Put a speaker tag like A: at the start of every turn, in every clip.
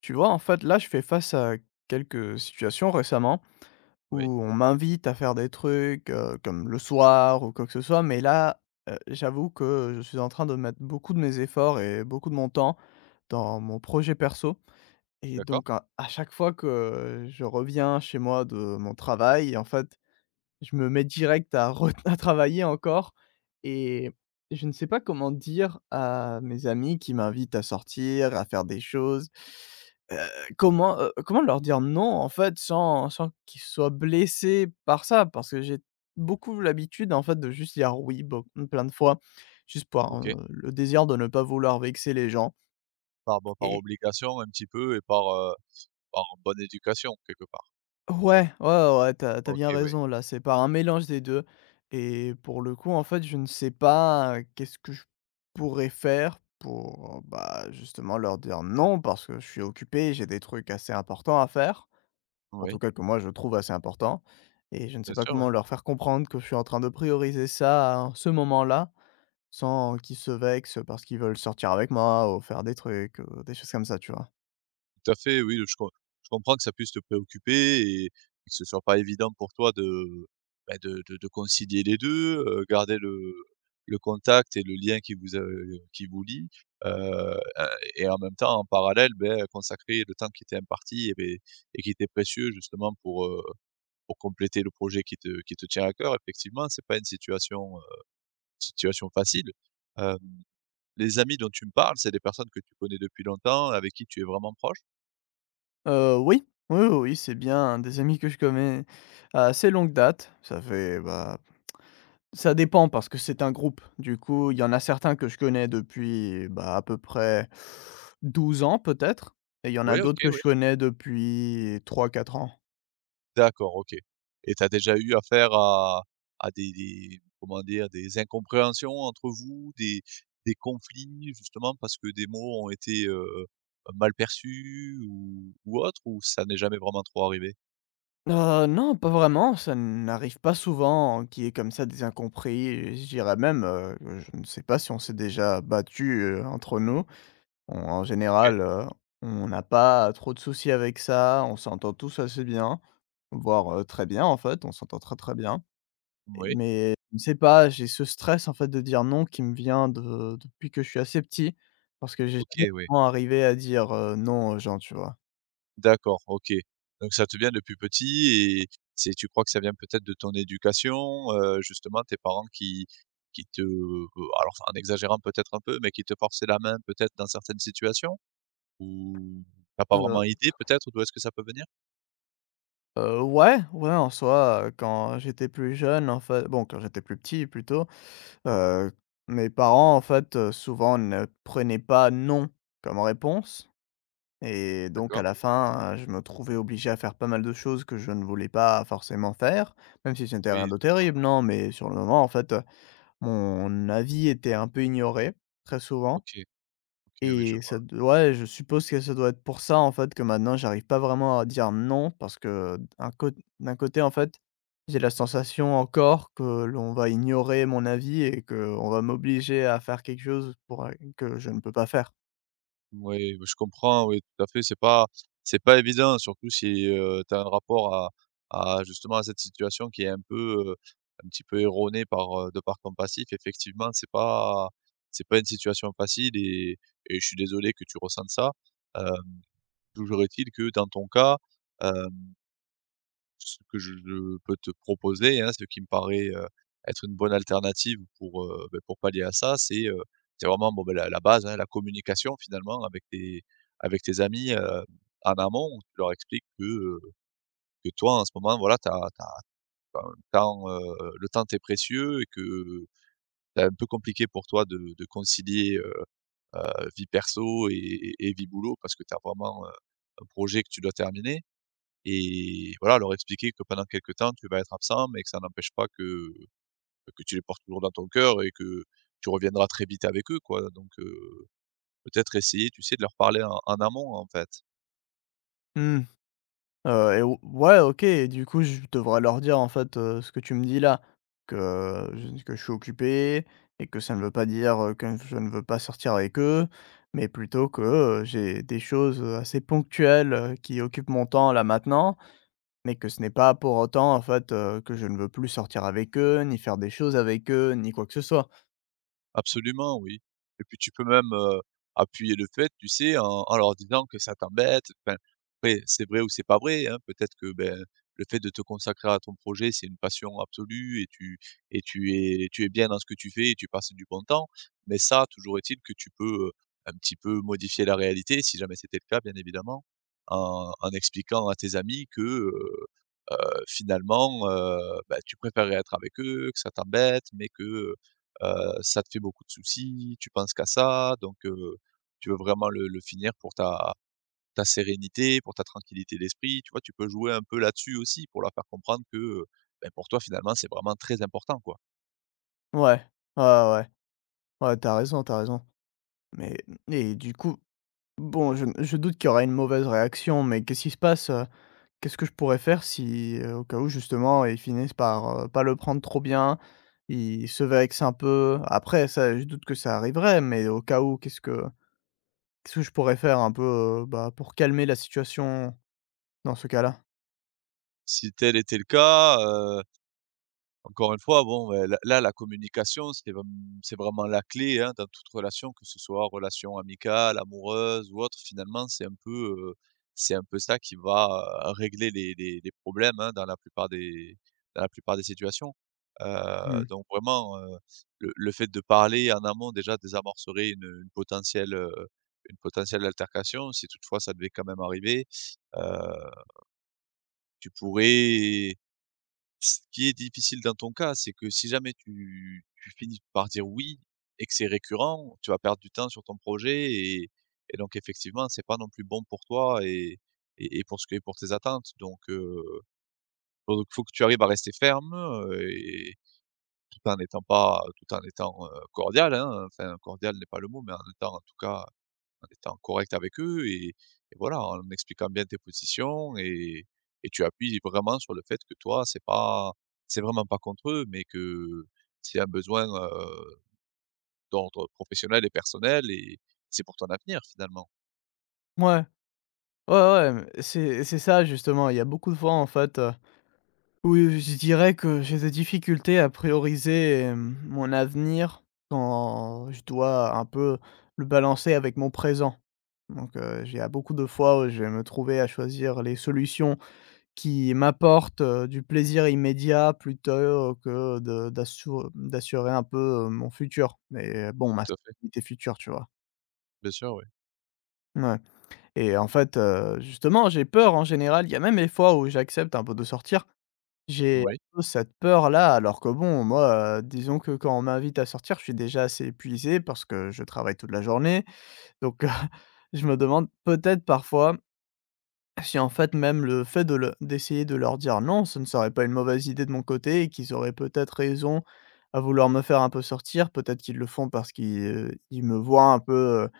A: Tu vois, en fait, là, je fais face à quelques situations récemment
B: Oui,
A: où on m'invite à faire des trucs, comme le soir ou quoi que ce soit, mais là, j'avoue que je suis en train de mettre beaucoup de mes efforts et beaucoup de mon temps dans mon projet perso et
B: d'accord,
A: donc à chaque fois que je reviens chez moi de mon travail, en fait, je me mets direct à re à travailler encore et je ne sais pas comment dire à mes amis qui m'invitent à sortir, à faire des choses, heu, comment, comment leur dire non, en fait, sans qu'ils soient blessés par ça? Parce que j'ai beaucoup l'habitude, en fait, de juste dire oui, beau plein de fois, juste par,
B: OK.
A: le désir de ne pas vouloir vexer les gens
B: Par bon, par
A: et
B: obligation un petit peu et par, par bonne éducation quelque part.
A: ouais, ouais, ouais, ouais, t'as bien
B: OK, oui.
A: raison là, c'est par un mélange des 2. Et pour le coup, en fait, je ne sais pas, qu'est-ce que je pourrais faire pour, bah, justement leur dire non parce que je suis occupé, j'ai des trucs assez importants à faire, en tout
B: Oui,
A: cas que moi je trouve assez importants et je ne sais
B: bien
A: pas
B: sûr, oui.
A: comment leur faire comprendre que je suis en train de prioriser ça en ce moment-là, sans qu'ils se vexent parce qu'ils veulent sortir avec moi ou faire des trucs, des choses comme ça, tu vois?
B: Tout à fait, oui, je comprends que ça puisse te préoccuper et que ce soit pas évident pour toi de, bah, de concilier les 2, garder le contact et le lien qui vous lie, a et en même temps, en parallèle, consacrer le temps qui t'est imparti et et qui t'est précieux justement pour pour compléter le projet qui te tient à cœur. Effectivement, c'est pas une situation, situation facile. Hem, les amis dont tu me parles, c'est des personnes que tu connais depuis longtemps, avec qui tu es vraiment proche?
A: Oui. Oui, oui, oui, c'est bien un des amis que je connais à assez longue date. Ça fait, bah, ça dépend parce que c'est un groupe. Du coup, il y en a certains que je connais depuis, bah, à peu près 12 ans peut-être et il y en a
B: Oui, OK,
A: d'autres que
B: oui.
A: je connais depuis trois quatre ans.
B: D'accord, OK. Et tu as déjà eu affaire à des comment dire? Des incompréhensions entre vous, des conflits justement parce que des mots ont été, mal perçus ou autre, ou ça n'est jamais vraiment trop arrivé?
A: Non, pas vraiment, ça n'arrive pas souvent qu'il y ait comme ça des incompris et je dirais même, je ne sais pas si on s'est déjà battu entre nous. On en
B: OK.
A: général, on n'a pas trop de soucis avec ça, on s'entend tous assez bien, voire, très bien en fait, on s'entend très, très bien. Et
B: Oui.
A: mais je ne sais pas, j'ai ce stress en fait de dire non qui me vient de depuis que je suis assez petit, parce que j'ai jamais
B: OK, oui.
A: vraiment arrivé à dire, non aux gens, tu vois?
B: D'accord, OK. Donc ça te vient depuis petit et c'est tu crois que ça vient peut-être de ton éducation, justement tes parents qui te alors en exagérant peut-être un peu, mais qui te forçaient la main peut-être dans certaines situations? Ou tu as pas
A: Heu,
B: vraiment idée peut-être d'où est-ce que ça peut venir?
A: ouais, ouais en soi, quand j'étais plus jeune en fait bon quand j'étais plus petit plutôt, heu, mes parents en fait, souvent ne prenaient pas «non» comme réponse. Et donc à
B: D'accord.
A: la fin, je me trouvais obligé à faire pas mal de choses que je ne voulais pas forcément faire, même si c'était rien
B: Oui,
A: de
B: d'accord.
A: terrible, non, mais sur le moment, en fait, mon avis était un peu ignoré, très souvent
B: OK, OK, oui, je
A: et ça
B: vois.
A: d ouais, je suppose que ça doit être pour ça, en fait, que maintenant j'arrive pas vraiment à dire non parce que d'un côté, en fait, j'ai la sensation encore que l'on va ignorer mon avis et qu'on va m'obliger à faire quelque chose pour, que je ne peux pas faire.
B: Oui, bah, je comprends, oui, tout à fait. C'est pas évident, surtout si, tu as un rapport à justement à cette situation qui est un peu, un petit peu erronée par, de par ton passif. Effectivement, c'est pas une situation facile et je suis désolé que tu ressentes ça. Hem, Toujours est-il que dans ton cas, ce que je peux te proposer, hein, ce qui me paraît, être une bonne alternative pour, pour pallier à ça, c'est vraiment, bon, ben la base, hein, la communication finalement avec tes amis, en amont où tu leur expliques que toi en ce moment voilà, t'as tu un temps, le temps t'est précieux et que c'est un peu compliqué pour toi de concilier, vie perso et et vie boulot parce que tu as vraiment, un projet que tu dois terminer. Et voilà, leur expliquer que pendant quelque temps, tu vas être absent, mais que ça n'empêche pas que, bah, que tu les portes toujours dans ton cœur et que tu reviendras très vite avec eux, quoi. Donc, peut-être essayer, tu sais, de leur parler en amont, en fait.
A: Mmh. Et ou ouais, OK et du coup, je devrais leur dire, en fait, ce que tu me dis là, que je suis occupé et que ça ne veut pas dire, que je ne veux pas sortir avec eux, mais plutôt que, j'ai des choses, assez ponctuelles, qui occupent mon temps là maintenant, mais que ce n'est pas pour autant, en fait, que je ne veux plus sortir avec eux, ni faire des choses avec eux, ni quoi que ce soit.
B: Absolument, oui. Et puis tu peux même, appuyer le fait, tu sais, en leur disant que ça t'embête, enfin, après c'est vrai ou c'est pas vrai, hein. Peut-être que, ben, le fait de te consacrer à ton projet, c'est une passion absolue et tu es bien dans ce que tu fais et tu passes du bon temps. Mais ça, toujours est-il que tu peux, un petit peu modifier la réalité, si jamais c'était le cas, bien évidemment, en expliquant à tes amis que, heu, finalement, bah, tu préférerais être avec eux, que ça t'embête, mais que, heu ça te fait beaucoup de soucis, tu penses qu'à ça, donc tu veux vraiment le finir pour ta sérénité, pour ta tranquillité d'esprit, tu vois? Tu peux jouer un peu là-dessus aussi pour leur faire comprendre que, ben, pour toi, finalement, c'est vraiment très important, quoi.
A: Ouais, ouais, ouais, ouais, tu raison, t'as raison. Mais et du coup, bon, je doute qu'il y aura une mauvaise réaction, mais qu'est-ce qui se passe, qu'est-ce que je pourrais faire si, au cas où justement, ils finissent par, pas le prendre trop bien, ils se vexent un peu? Après ça, je doute que ça arriverait, mais au cas où, qu'est-ce que je pourrais faire un peu, bah, pour calmer la situation dans ce cas-là?
B: Si tel était le cas, encore une fois, bon, la communication, c'est vraiment la clé, hein, dans toute relation, que ce soit relation amicale, amoureuse ou autre. Finalement, heu, c'est un peu ça qui va, régler les les problèmes, hein, dans la plupart des dans la plupart des situations.
A: Mmh.
B: Donc vraiment, le fait de parler en amont, déjà, désamorcerait une potentielle, une potentielle altercation, si toutefois ça devait quand même arriver. Heu, Tu pourrais ce qui est difficile dans ton cas, c'est que si jamais tu finis par dire oui et que c'est récurrent, tu vas perdre du temps sur ton projet et donc effectivement, c'est pas non plus bon pour toi et pour ce que pour tes attentes. Donc faut que tu arrives à rester ferme, et tout en n'étant pas tout en étant, cordial, hein. Enfin cordial n'est pas le mot, mais en étant en tout cas en étant correct avec eux et voilà, en expliquant bien tes positions et tu appuies vraiment sur le fait que toi, c'est vraiment pas contre eux, mais que c'est un besoin, d'ordre professionnel et personnel et c'est pour ton avenir finalement.
A: Ouais, ouais, ouais, mais c'est ça justement. Il y a beaucoup de fois en fait, oui, je dirais que j'ai des difficultés à prioriser, mon avenir quand je dois un peu le balancer avec mon présent. Donc, j'ai à beaucoup de fois où je vais me trouver à choisir les solutions qui m'apportent, du plaisir immédiat plutôt que de d'assure d'assurer un peu, mon futur. Mais bon, ma
B: Tout à fait.
A: stabilité future, tu vois?
B: Bien sûr, oui.
A: Ouais et en fait, justement, j'ai peur en général. Il y a même des fois où j'accepte un peu de sortir, j'ai
B: Moui.
A: un peu cette peur-là, alors que bon, moi, disons que quand on m'invite à sortir, je suis déjà assez épuisé parce que je travaille toute la journée. Donc, je me demande peut-être parfois si en fait même le fait de le d'essayer de leur dire non, ce ne serait pas une mauvaise idée de mon côté et qu'ils auraient peut-être raison à vouloir me faire un peu sortir. Peut-être qu'ils le font parce qu'ils, ils me voient un peu,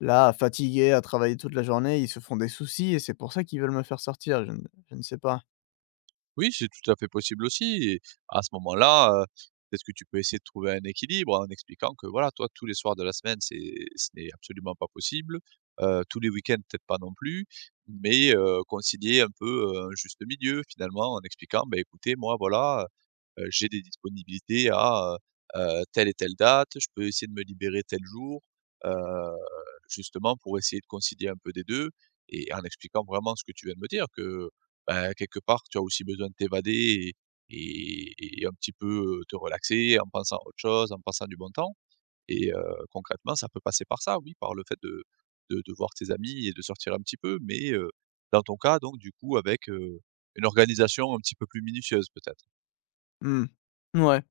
A: là, fatigué à travailler toute la journée, ils se font des soucis et c'est pour ça qu'ils veulent me faire sortir, je ne sais pas.
B: Oui, c'est tout à fait possible aussi et à ce moment-là, peut-être que tu peux essayer de trouver un équilibre en expliquant que voilà, toi, tous les soirs de la semaine, c'est ce n'est absolument pas possible, tous les week-ends, peut-être pas non plus, mais concilier un peu, un juste milieu finalement en expliquant: ben écoutez, moi voilà, j'ai des disponibilités à, heu telle et telle date, je peux essayer de me libérer tel jour», heu, justement pour essayer de concilier un peu des 2 et en expliquant vraiment ce que tu viens de me dire que bah, quelque part, tu as aussi besoin de t'évader et et un petit peu, te relaxer en pensant à autre chose, en pensant du bon temps et concrètement, ça peut passer par ça, oui, par le fait de de voir tes amis et de sortir un petit peu, mais dans ton cas, donc du coup, avec, une organisation un petit peu plus minutieuse, peut-être?
A: Mmh. Mouais.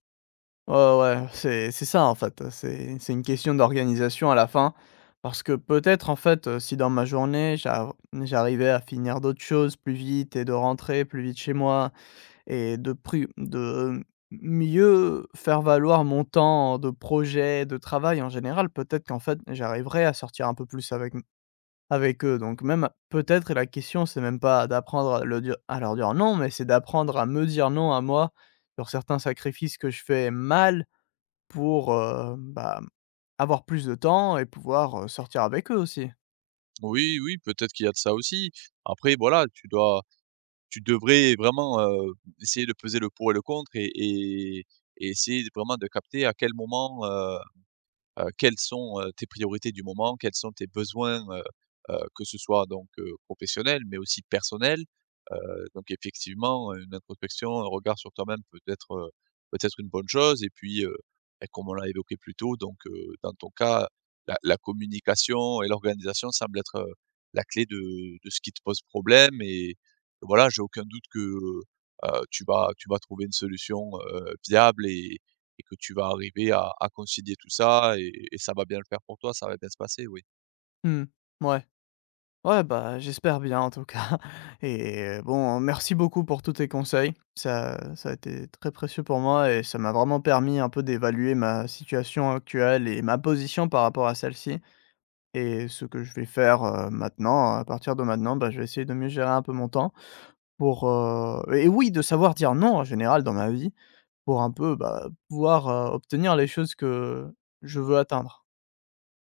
A: Ouais, ouais, c'est ça, en fait. C'est une question d'organisation à la fin parce que peut-être, en fait, si dans ma journée, j'arrivais à finir d'autres choses plus vite et de rentrer plus vite chez moi et de mieux faire valoir mon temps de projet, de travail en général, peut-être qu'en fait, j'arriverais à sortir un peu plus avec eux donc même peut-être la question, c'est même pas d'apprendre à le dire à leur dire non, mais c'est d'apprendre à me dire non à moi, sur certains sacrifices que je fais mal pour, bah, avoir plus de temps et pouvoir, sortir avec eux aussi.
B: Oui, oui, peut-être qu'il y a de ça aussi. Après, voilà, tu devrais vraiment, essayer de peser le pour et le contre et et essayer de vraiment de capter à quel moment, quelles sont, tes priorités du moment, quels sont tes besoins, que ce soit donc professionnels, mais aussi personnels. Heu, donc effectivement, une introspection, un regard sur toi-même peut être une bonne chose et puis, comme on l'a évoqué plus tôt, donc dans ton cas, la communication et l'organisation semblent être, la clé de ce qui te pose problème et voilà, j'ai aucun doute que, tu vas trouver une solution, viable et que tu vas arriver à concilier tout ça et ça va bien le faire pour toi, ça va bien se passer, oui.
A: Mmh. Mouais. Ouais, bah, j'espère bien en tout cas et bon, merci beaucoup pour tous tes conseils. Ça a été très précieux pour moi et ça m'a vraiment permis un peu d'évaluer ma situation actuelle et ma position par rapport à celle-ci et ce que je vais faire, maintenant. À partir de maintenant, bah, je vais essayer de mieux gérer un peu mon temps pour, et oui, de savoir dire non en général dans ma vie, pour un peu, bah, pouvoir, obtenir les choses que je veux atteindre.